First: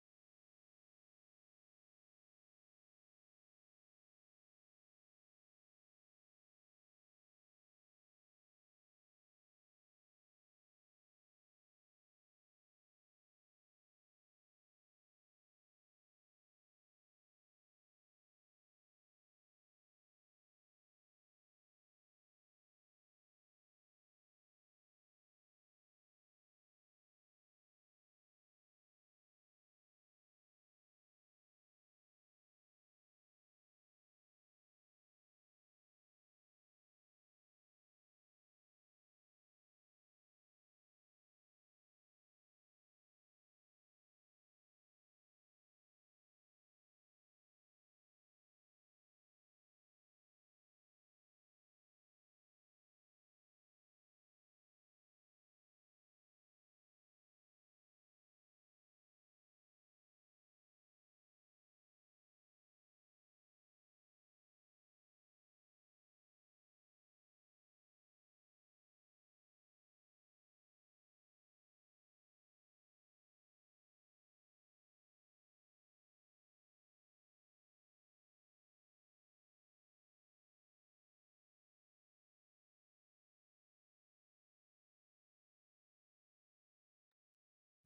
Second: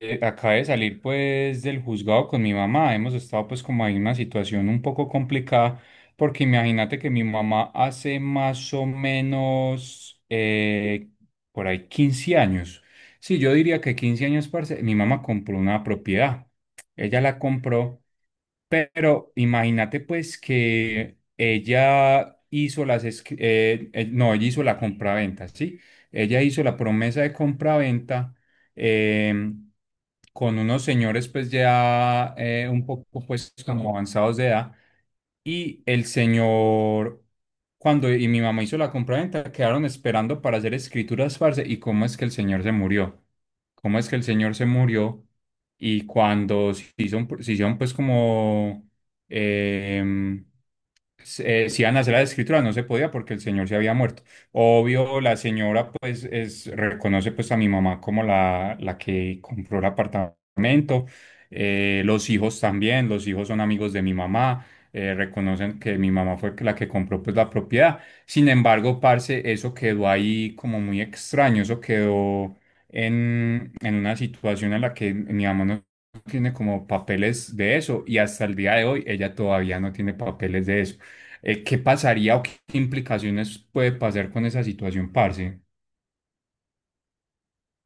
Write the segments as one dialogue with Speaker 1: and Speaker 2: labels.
Speaker 1: Acabé de salir pues del juzgado con mi mamá. Hemos estado pues como en una situación un poco complicada porque imagínate que mi mamá hace más o menos por ahí 15 años. Sí, yo diría que 15 años, parce, mi mamá compró una propiedad. Ella la compró pero imagínate pues que ella hizo las, esc- no, ella hizo la compraventa, ¿sí? Ella hizo la promesa de compraventa em, con unos señores pues ya un poco pues como avanzados de edad y el señor, cuando mi mamá hizo la compraventa, quedaron esperando para hacer escrituras, parce. ¿Y cómo es que el señor se murió? ¿Cómo es que el señor se murió? Y cuando se hicieron, pues como, em, si iban a hacer las escrituras, no se podía porque el señor se había muerto. Obvio, la señora pues es, reconoce pues a mi mamá como la que compró el apartamento. Los hijos también, los hijos son amigos de mi mamá, reconocen que mi mamá fue la que compró pues la propiedad. Sin embargo, parce, eso quedó ahí como muy extraño, eso quedó en una situación en la que mi mamá no tiene como papeles de eso y hasta el día de hoy ella todavía no tiene papeles de eso. ¿Qué pasaría o qué implicaciones puede pasar con esa situación, parce?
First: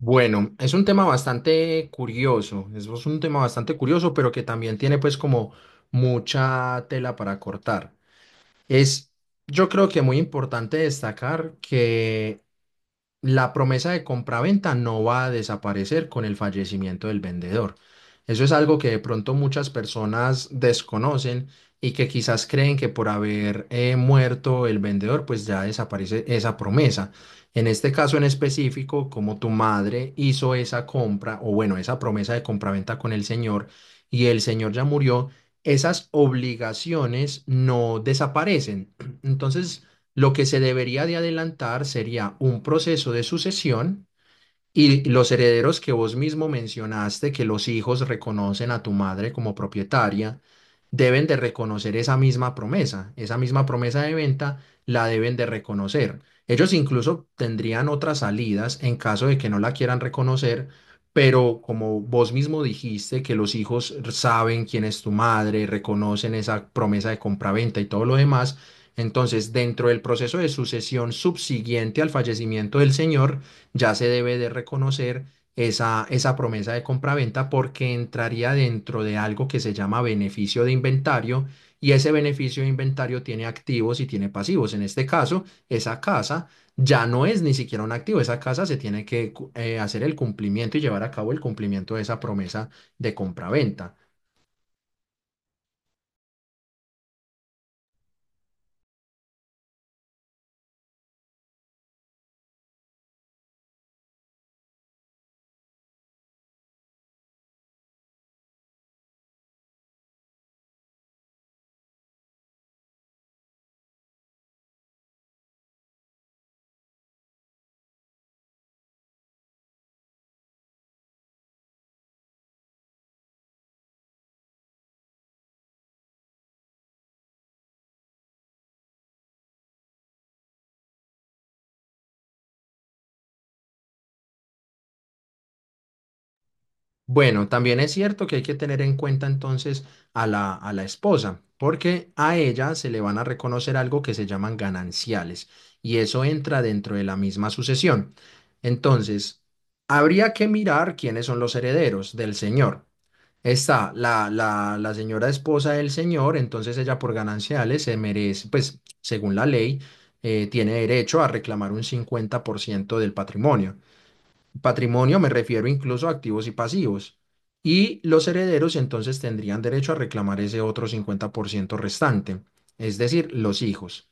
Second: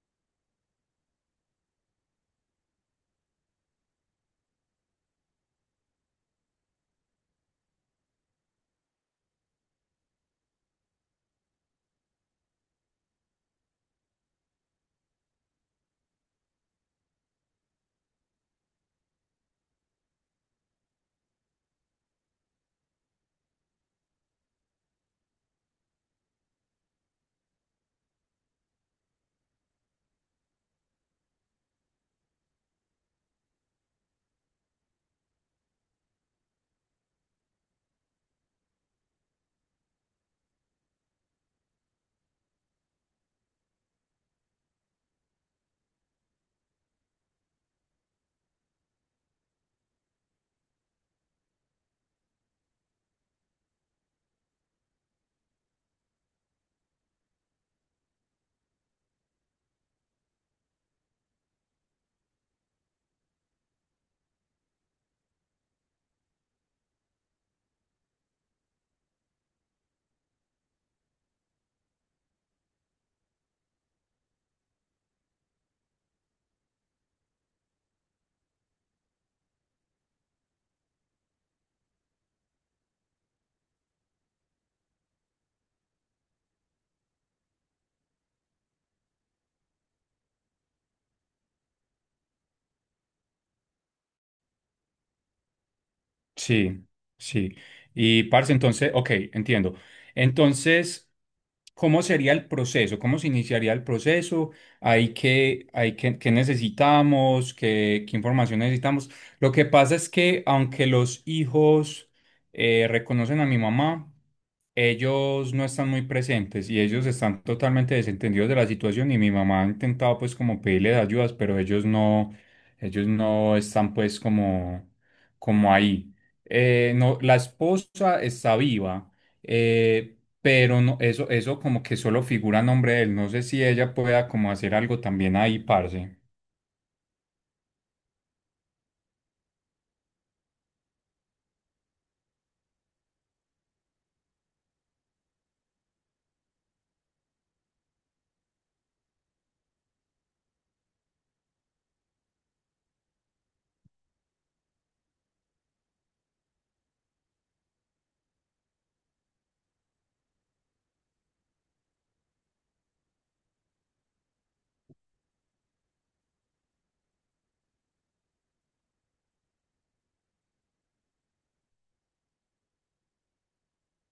Speaker 2: Bueno, es un tema bastante curioso, es un tema bastante curioso, pero que también tiene pues como mucha tela para cortar. Es, yo creo que muy importante destacar que la promesa de compraventa no va a desaparecer con el fallecimiento del vendedor. Eso es algo que de pronto muchas personas desconocen y que quizás creen que por haber muerto el vendedor, pues ya desaparece esa promesa. En este caso en específico, como tu madre hizo esa compra, o bueno, esa promesa de compraventa con el señor y el señor ya murió, esas obligaciones no desaparecen. Entonces, lo que se debería de adelantar sería un proceso de sucesión y los herederos que vos mismo mencionaste, que los hijos reconocen a tu madre como propietaria, deben de reconocer esa misma promesa de venta la deben de reconocer. Ellos incluso tendrían otras salidas en caso de que no la quieran reconocer, pero como vos mismo dijiste, que los hijos saben quién es tu madre, reconocen esa promesa de compraventa y todo lo demás, entonces dentro del proceso de sucesión subsiguiente al fallecimiento del señor, ya se debe de reconocer esa, esa promesa de compraventa porque entraría dentro de algo que se llama beneficio de inventario y ese beneficio de inventario tiene activos y tiene pasivos. En este caso, esa casa ya no es ni siquiera un activo, esa casa se tiene que hacer el cumplimiento y llevar a cabo el cumplimiento de esa promesa de compraventa.
Speaker 1: Sí, sí. Y parce, entonces, ok, entiendo. Entonces... ¿Cómo sería el proceso? ¿Cómo se iniciaría el proceso? ¿ qué necesitamos? ¿ qué información necesitamos? Lo que pasa es que aunque los hijos reconocen a mi mamá, ellos no están muy presentes y ellos están totalmente desentendidos de la situación y mi mamá ha intentado pues como pedirles ayudas, pero ellos no están pues como, como ahí. No, la esposa está viva, pero no, eso como que solo figura a nombre de él. No sé si ella pueda como hacer algo también ahí, parce.
Speaker 2: Bueno, también es cierto que hay que tener en cuenta entonces a la esposa, porque a ella se le van a reconocer algo que se llaman gananciales, y eso entra dentro de la misma sucesión. Entonces, habría que mirar quiénes son los herederos del señor. Está la señora esposa del señor, entonces ella por gananciales se merece, pues según la ley, tiene derecho a reclamar un 50% del patrimonio. Patrimonio me refiero incluso a activos y pasivos. Y los herederos entonces tendrían derecho a reclamar ese otro 50% restante, es decir, los hijos.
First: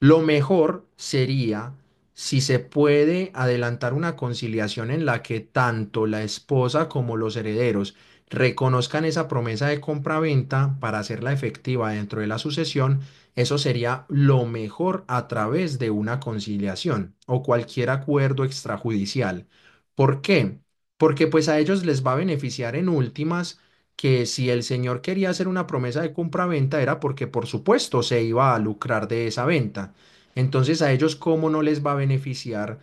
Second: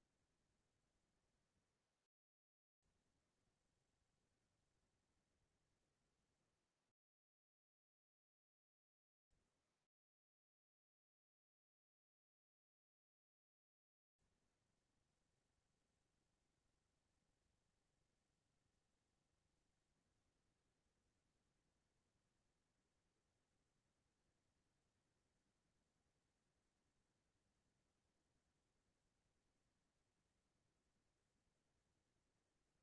Speaker 2: Lo mejor sería si se puede adelantar una conciliación en la que tanto la esposa como los herederos reconozcan esa promesa de compraventa para hacerla efectiva dentro de la sucesión, eso sería lo mejor a través de una conciliación o cualquier acuerdo extrajudicial. ¿Por qué? Porque pues a ellos les va a beneficiar en últimas que si el señor quería hacer una promesa de compra venta era porque por supuesto se iba a lucrar de esa venta. Entonces a ellos cómo no les va a beneficiar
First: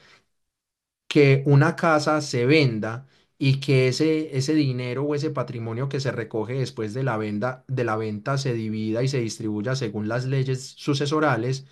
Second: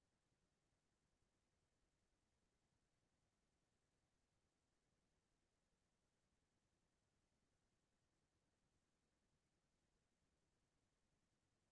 Speaker 2: que una casa se venda y que ese dinero o ese patrimonio que se recoge después de la venda, de la venta se divida y se distribuya según las leyes sucesorales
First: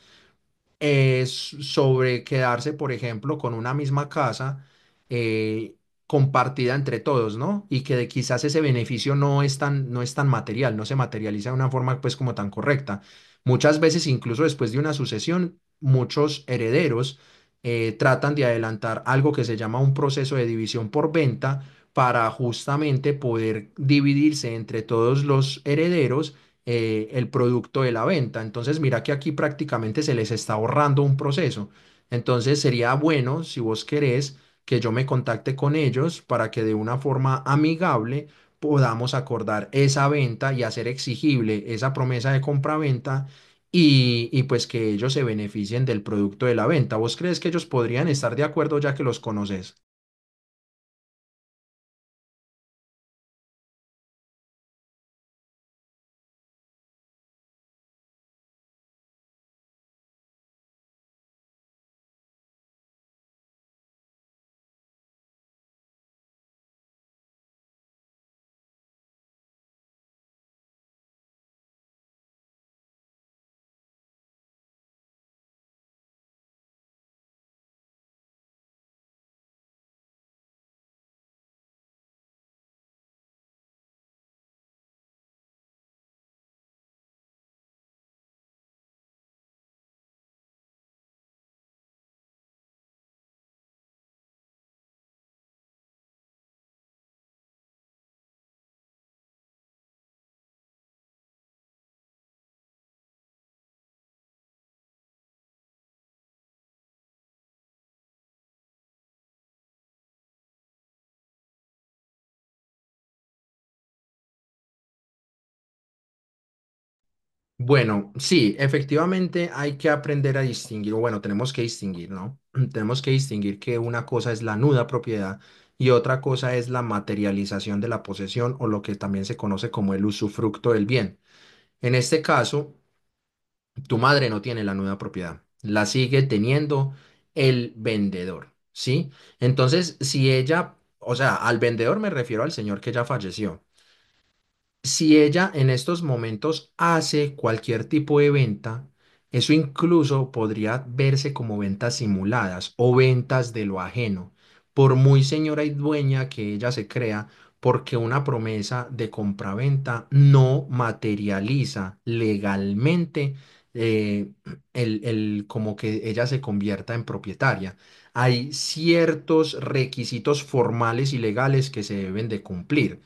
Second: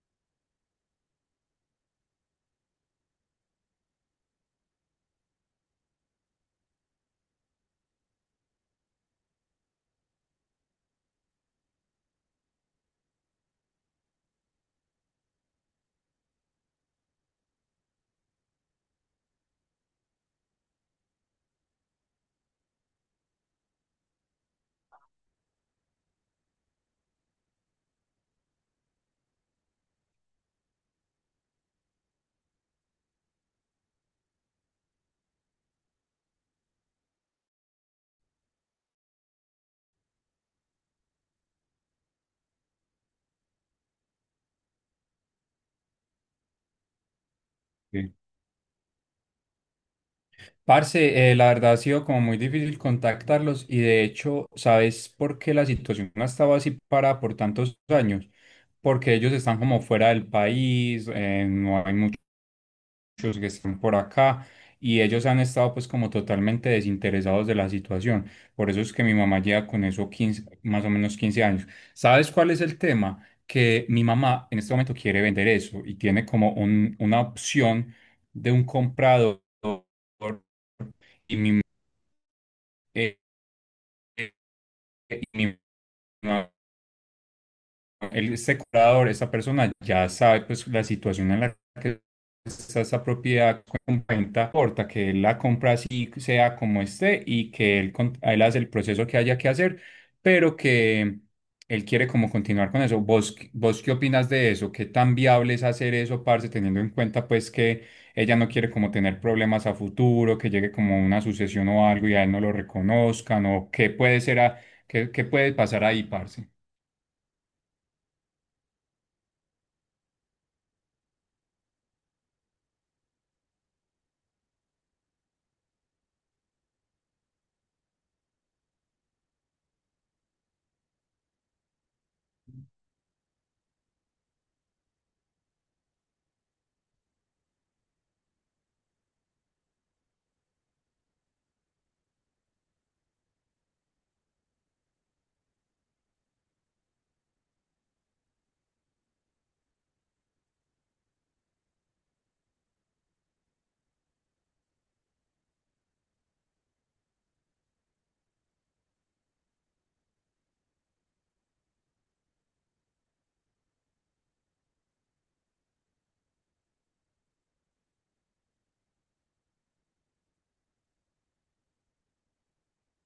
Speaker 2: s- sobre quedarse, por ejemplo, con una misma casa eh, compartida entre todos, ¿no? Y que de- quizás ese beneficio no es tan, no es tan material, no se materializa de una forma pues como tan correcta. Muchas veces, incluso después de una sucesión, muchos herederos tratan de adelantar algo que se llama un proceso de división por venta para justamente poder dividirse entre todos los herederos el producto de la venta. Entonces, mira que aquí prácticamente se les está ahorrando un proceso. Entonces, sería bueno, si vos querés, que yo me contacte con ellos para que de una forma amigable podamos acordar esa venta y hacer exigible esa promesa de compraventa y pues que ellos se beneficien del producto de la venta. ¿Vos crees que ellos podrían
Speaker 1: Sí.
Speaker 2: estar de acuerdo ya que los conoces?
Speaker 1: Parce, la verdad ha sido como muy difícil contactarlos y de hecho, ¿sabes por qué la situación ha estado así para por tantos años? Porque ellos están como fuera del país, no hay muchos que están por acá y ellos han estado pues como totalmente desinteresados de la situación. Por eso es que mi mamá lleva con eso 15 más o menos 15 años. ¿Sabes cuál es el tema? Que mi mamá en este momento quiere vender eso y tiene como una opción de un comprador y mi eh, eh, y mi mamá el, este curador, esta persona ya sabe pues la situación en la que está esa propiedad con venta, importa que él la compra así sea como esté y que él hace el proceso que haya que hacer, pero que él quiere como continuar con eso. ¿ vos qué opinas de eso? ¿Qué tan viable es hacer eso, parce, teniendo en cuenta pues que ella no quiere como tener problemas a futuro, que llegue como una sucesión o algo y a él no lo reconozcan o qué puede ser a- qué, qué puede pasar ahí, parce?
Speaker 2: Bueno, sí, efectivamente hay que aprender a distinguir, o bueno, tenemos que distinguir, ¿no? Tenemos que distinguir que una cosa es la nuda propiedad y otra cosa es la materialización de la posesión o lo que también se conoce como el usufructo del bien. En este caso, tu madre no tiene la nuda propiedad, la sigue teniendo el vendedor, ¿sí? Entonces, si ella, o sea, al vendedor me refiero al señor que ya falleció. Si ella en estos momentos hace cualquier tipo de venta, eso incluso podría verse como ventas simuladas o ventas de lo ajeno, por muy señora y dueña que ella se crea, porque una promesa de compraventa no materializa legalmente eh, el- como que ella se convierta en propietaria. Hay ciertos requisitos formales y legales que se deben de cumplir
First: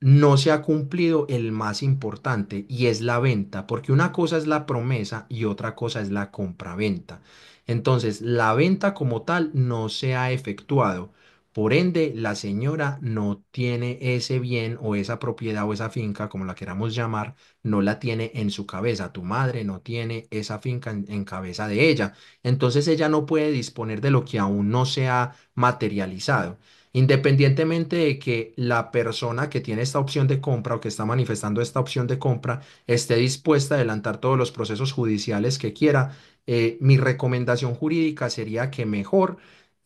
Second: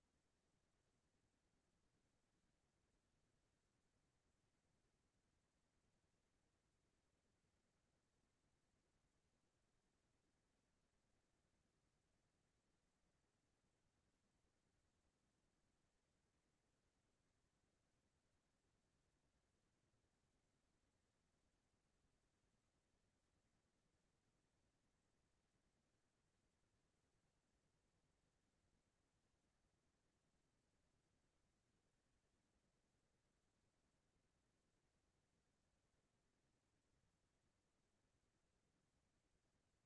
Speaker 2: no se ha cumplido el más importante y es la venta, porque una cosa es la promesa y otra cosa es la compraventa. Entonces, la venta como tal no se ha efectuado. Por ende, la señora no tiene ese bien o esa propiedad o esa finca, como la queramos llamar, no la tiene en su cabeza. Tu madre no tiene esa finca en cabeza de ella. Entonces, ella no puede disponer de lo que aún no se ha materializado. Independientemente de que la persona que tiene esta opción de compra o que está manifestando esta opción de compra esté dispuesta a adelantar todos los procesos judiciales que quiera, mi recomendación jurídica sería que mejor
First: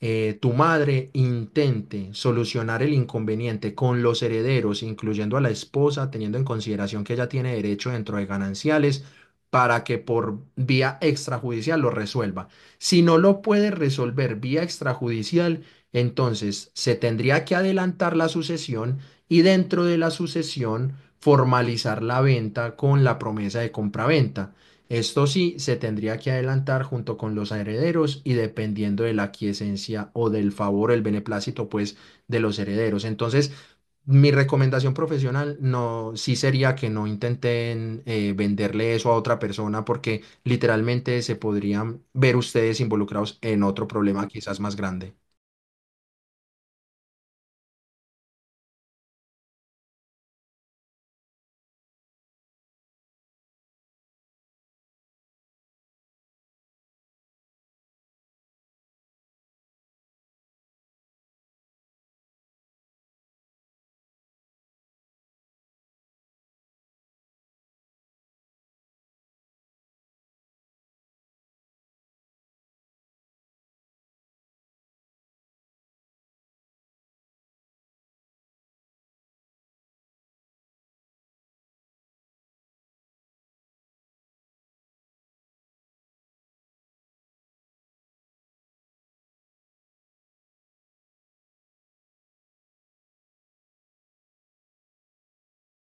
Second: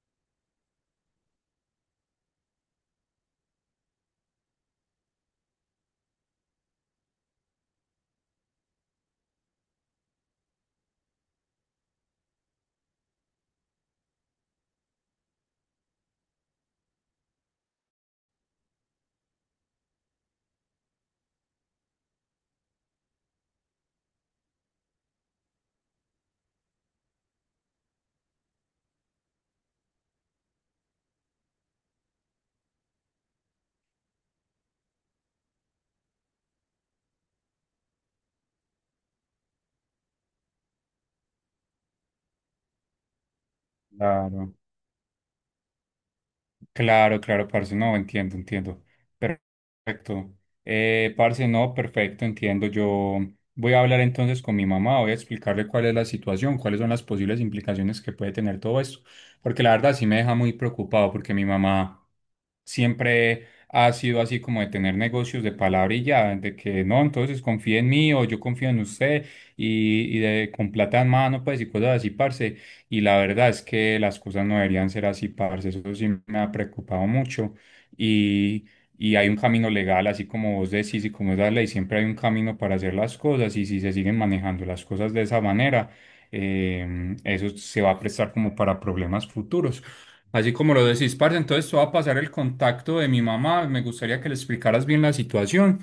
Speaker 2: tu madre intente solucionar el inconveniente con los herederos, incluyendo a la esposa, teniendo en consideración que ella tiene derecho dentro de gananciales para que por vía extrajudicial lo resuelva. Si no lo puede resolver vía extrajudicial, entonces, se tendría que adelantar la sucesión y dentro de la sucesión formalizar la venta con la promesa de compraventa. Esto sí, se tendría que adelantar junto con los herederos y dependiendo de la aquiescencia o del favor, el beneplácito, pues, de los herederos. Entonces, mi recomendación profesional no, sí sería que no intenten venderle eso a otra persona porque literalmente se podrían ver ustedes involucrados en otro problema
Speaker 1: Claro.
Speaker 2: quizás más grande.
Speaker 1: Claro, claro, parce, no, entiendo, entiendo. Perfecto. Parce, no, perfecto, entiendo. Yo voy a hablar entonces con mi mamá, voy a explicarle cuál es la situación, cuáles son las posibles implicaciones que puede tener todo esto, porque la verdad sí me deja muy preocupado, porque mi mamá siempre ha sido así como de tener negocios de palabra y ya, de que no, entonces confíe en mí o yo confío en usted y de, con plata en mano, pues y cosas así, parce. Y la verdad es que las cosas no deberían ser así, parce. Eso sí me ha preocupado mucho. Y, y hay un camino legal, así como vos decís y como es la ley, siempre hay un camino para hacer las cosas. Y si se siguen manejando las cosas de esa manera, eh, eso se va a prestar como para problemas futuros. Así como lo decís, parce, entonces te voy a pasar el contacto de mi mamá. Me gustaría que le explicaras bien la situación.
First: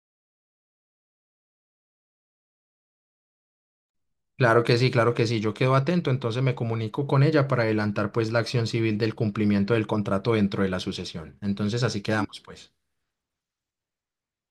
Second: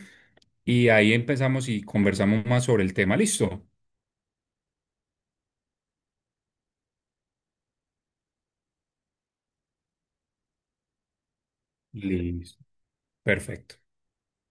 Speaker 1: Y ahí empezamos y conversamos más sobre el tema. ¿Listo?
Speaker 2: Claro que sí, claro que sí. Yo quedo atento, entonces me comunico con ella para adelantar pues la acción civil del cumplimiento del contrato dentro de la sucesión. Entonces así quedamos
Speaker 1: Listo.
Speaker 2: pues.
Speaker 1: Perfecto.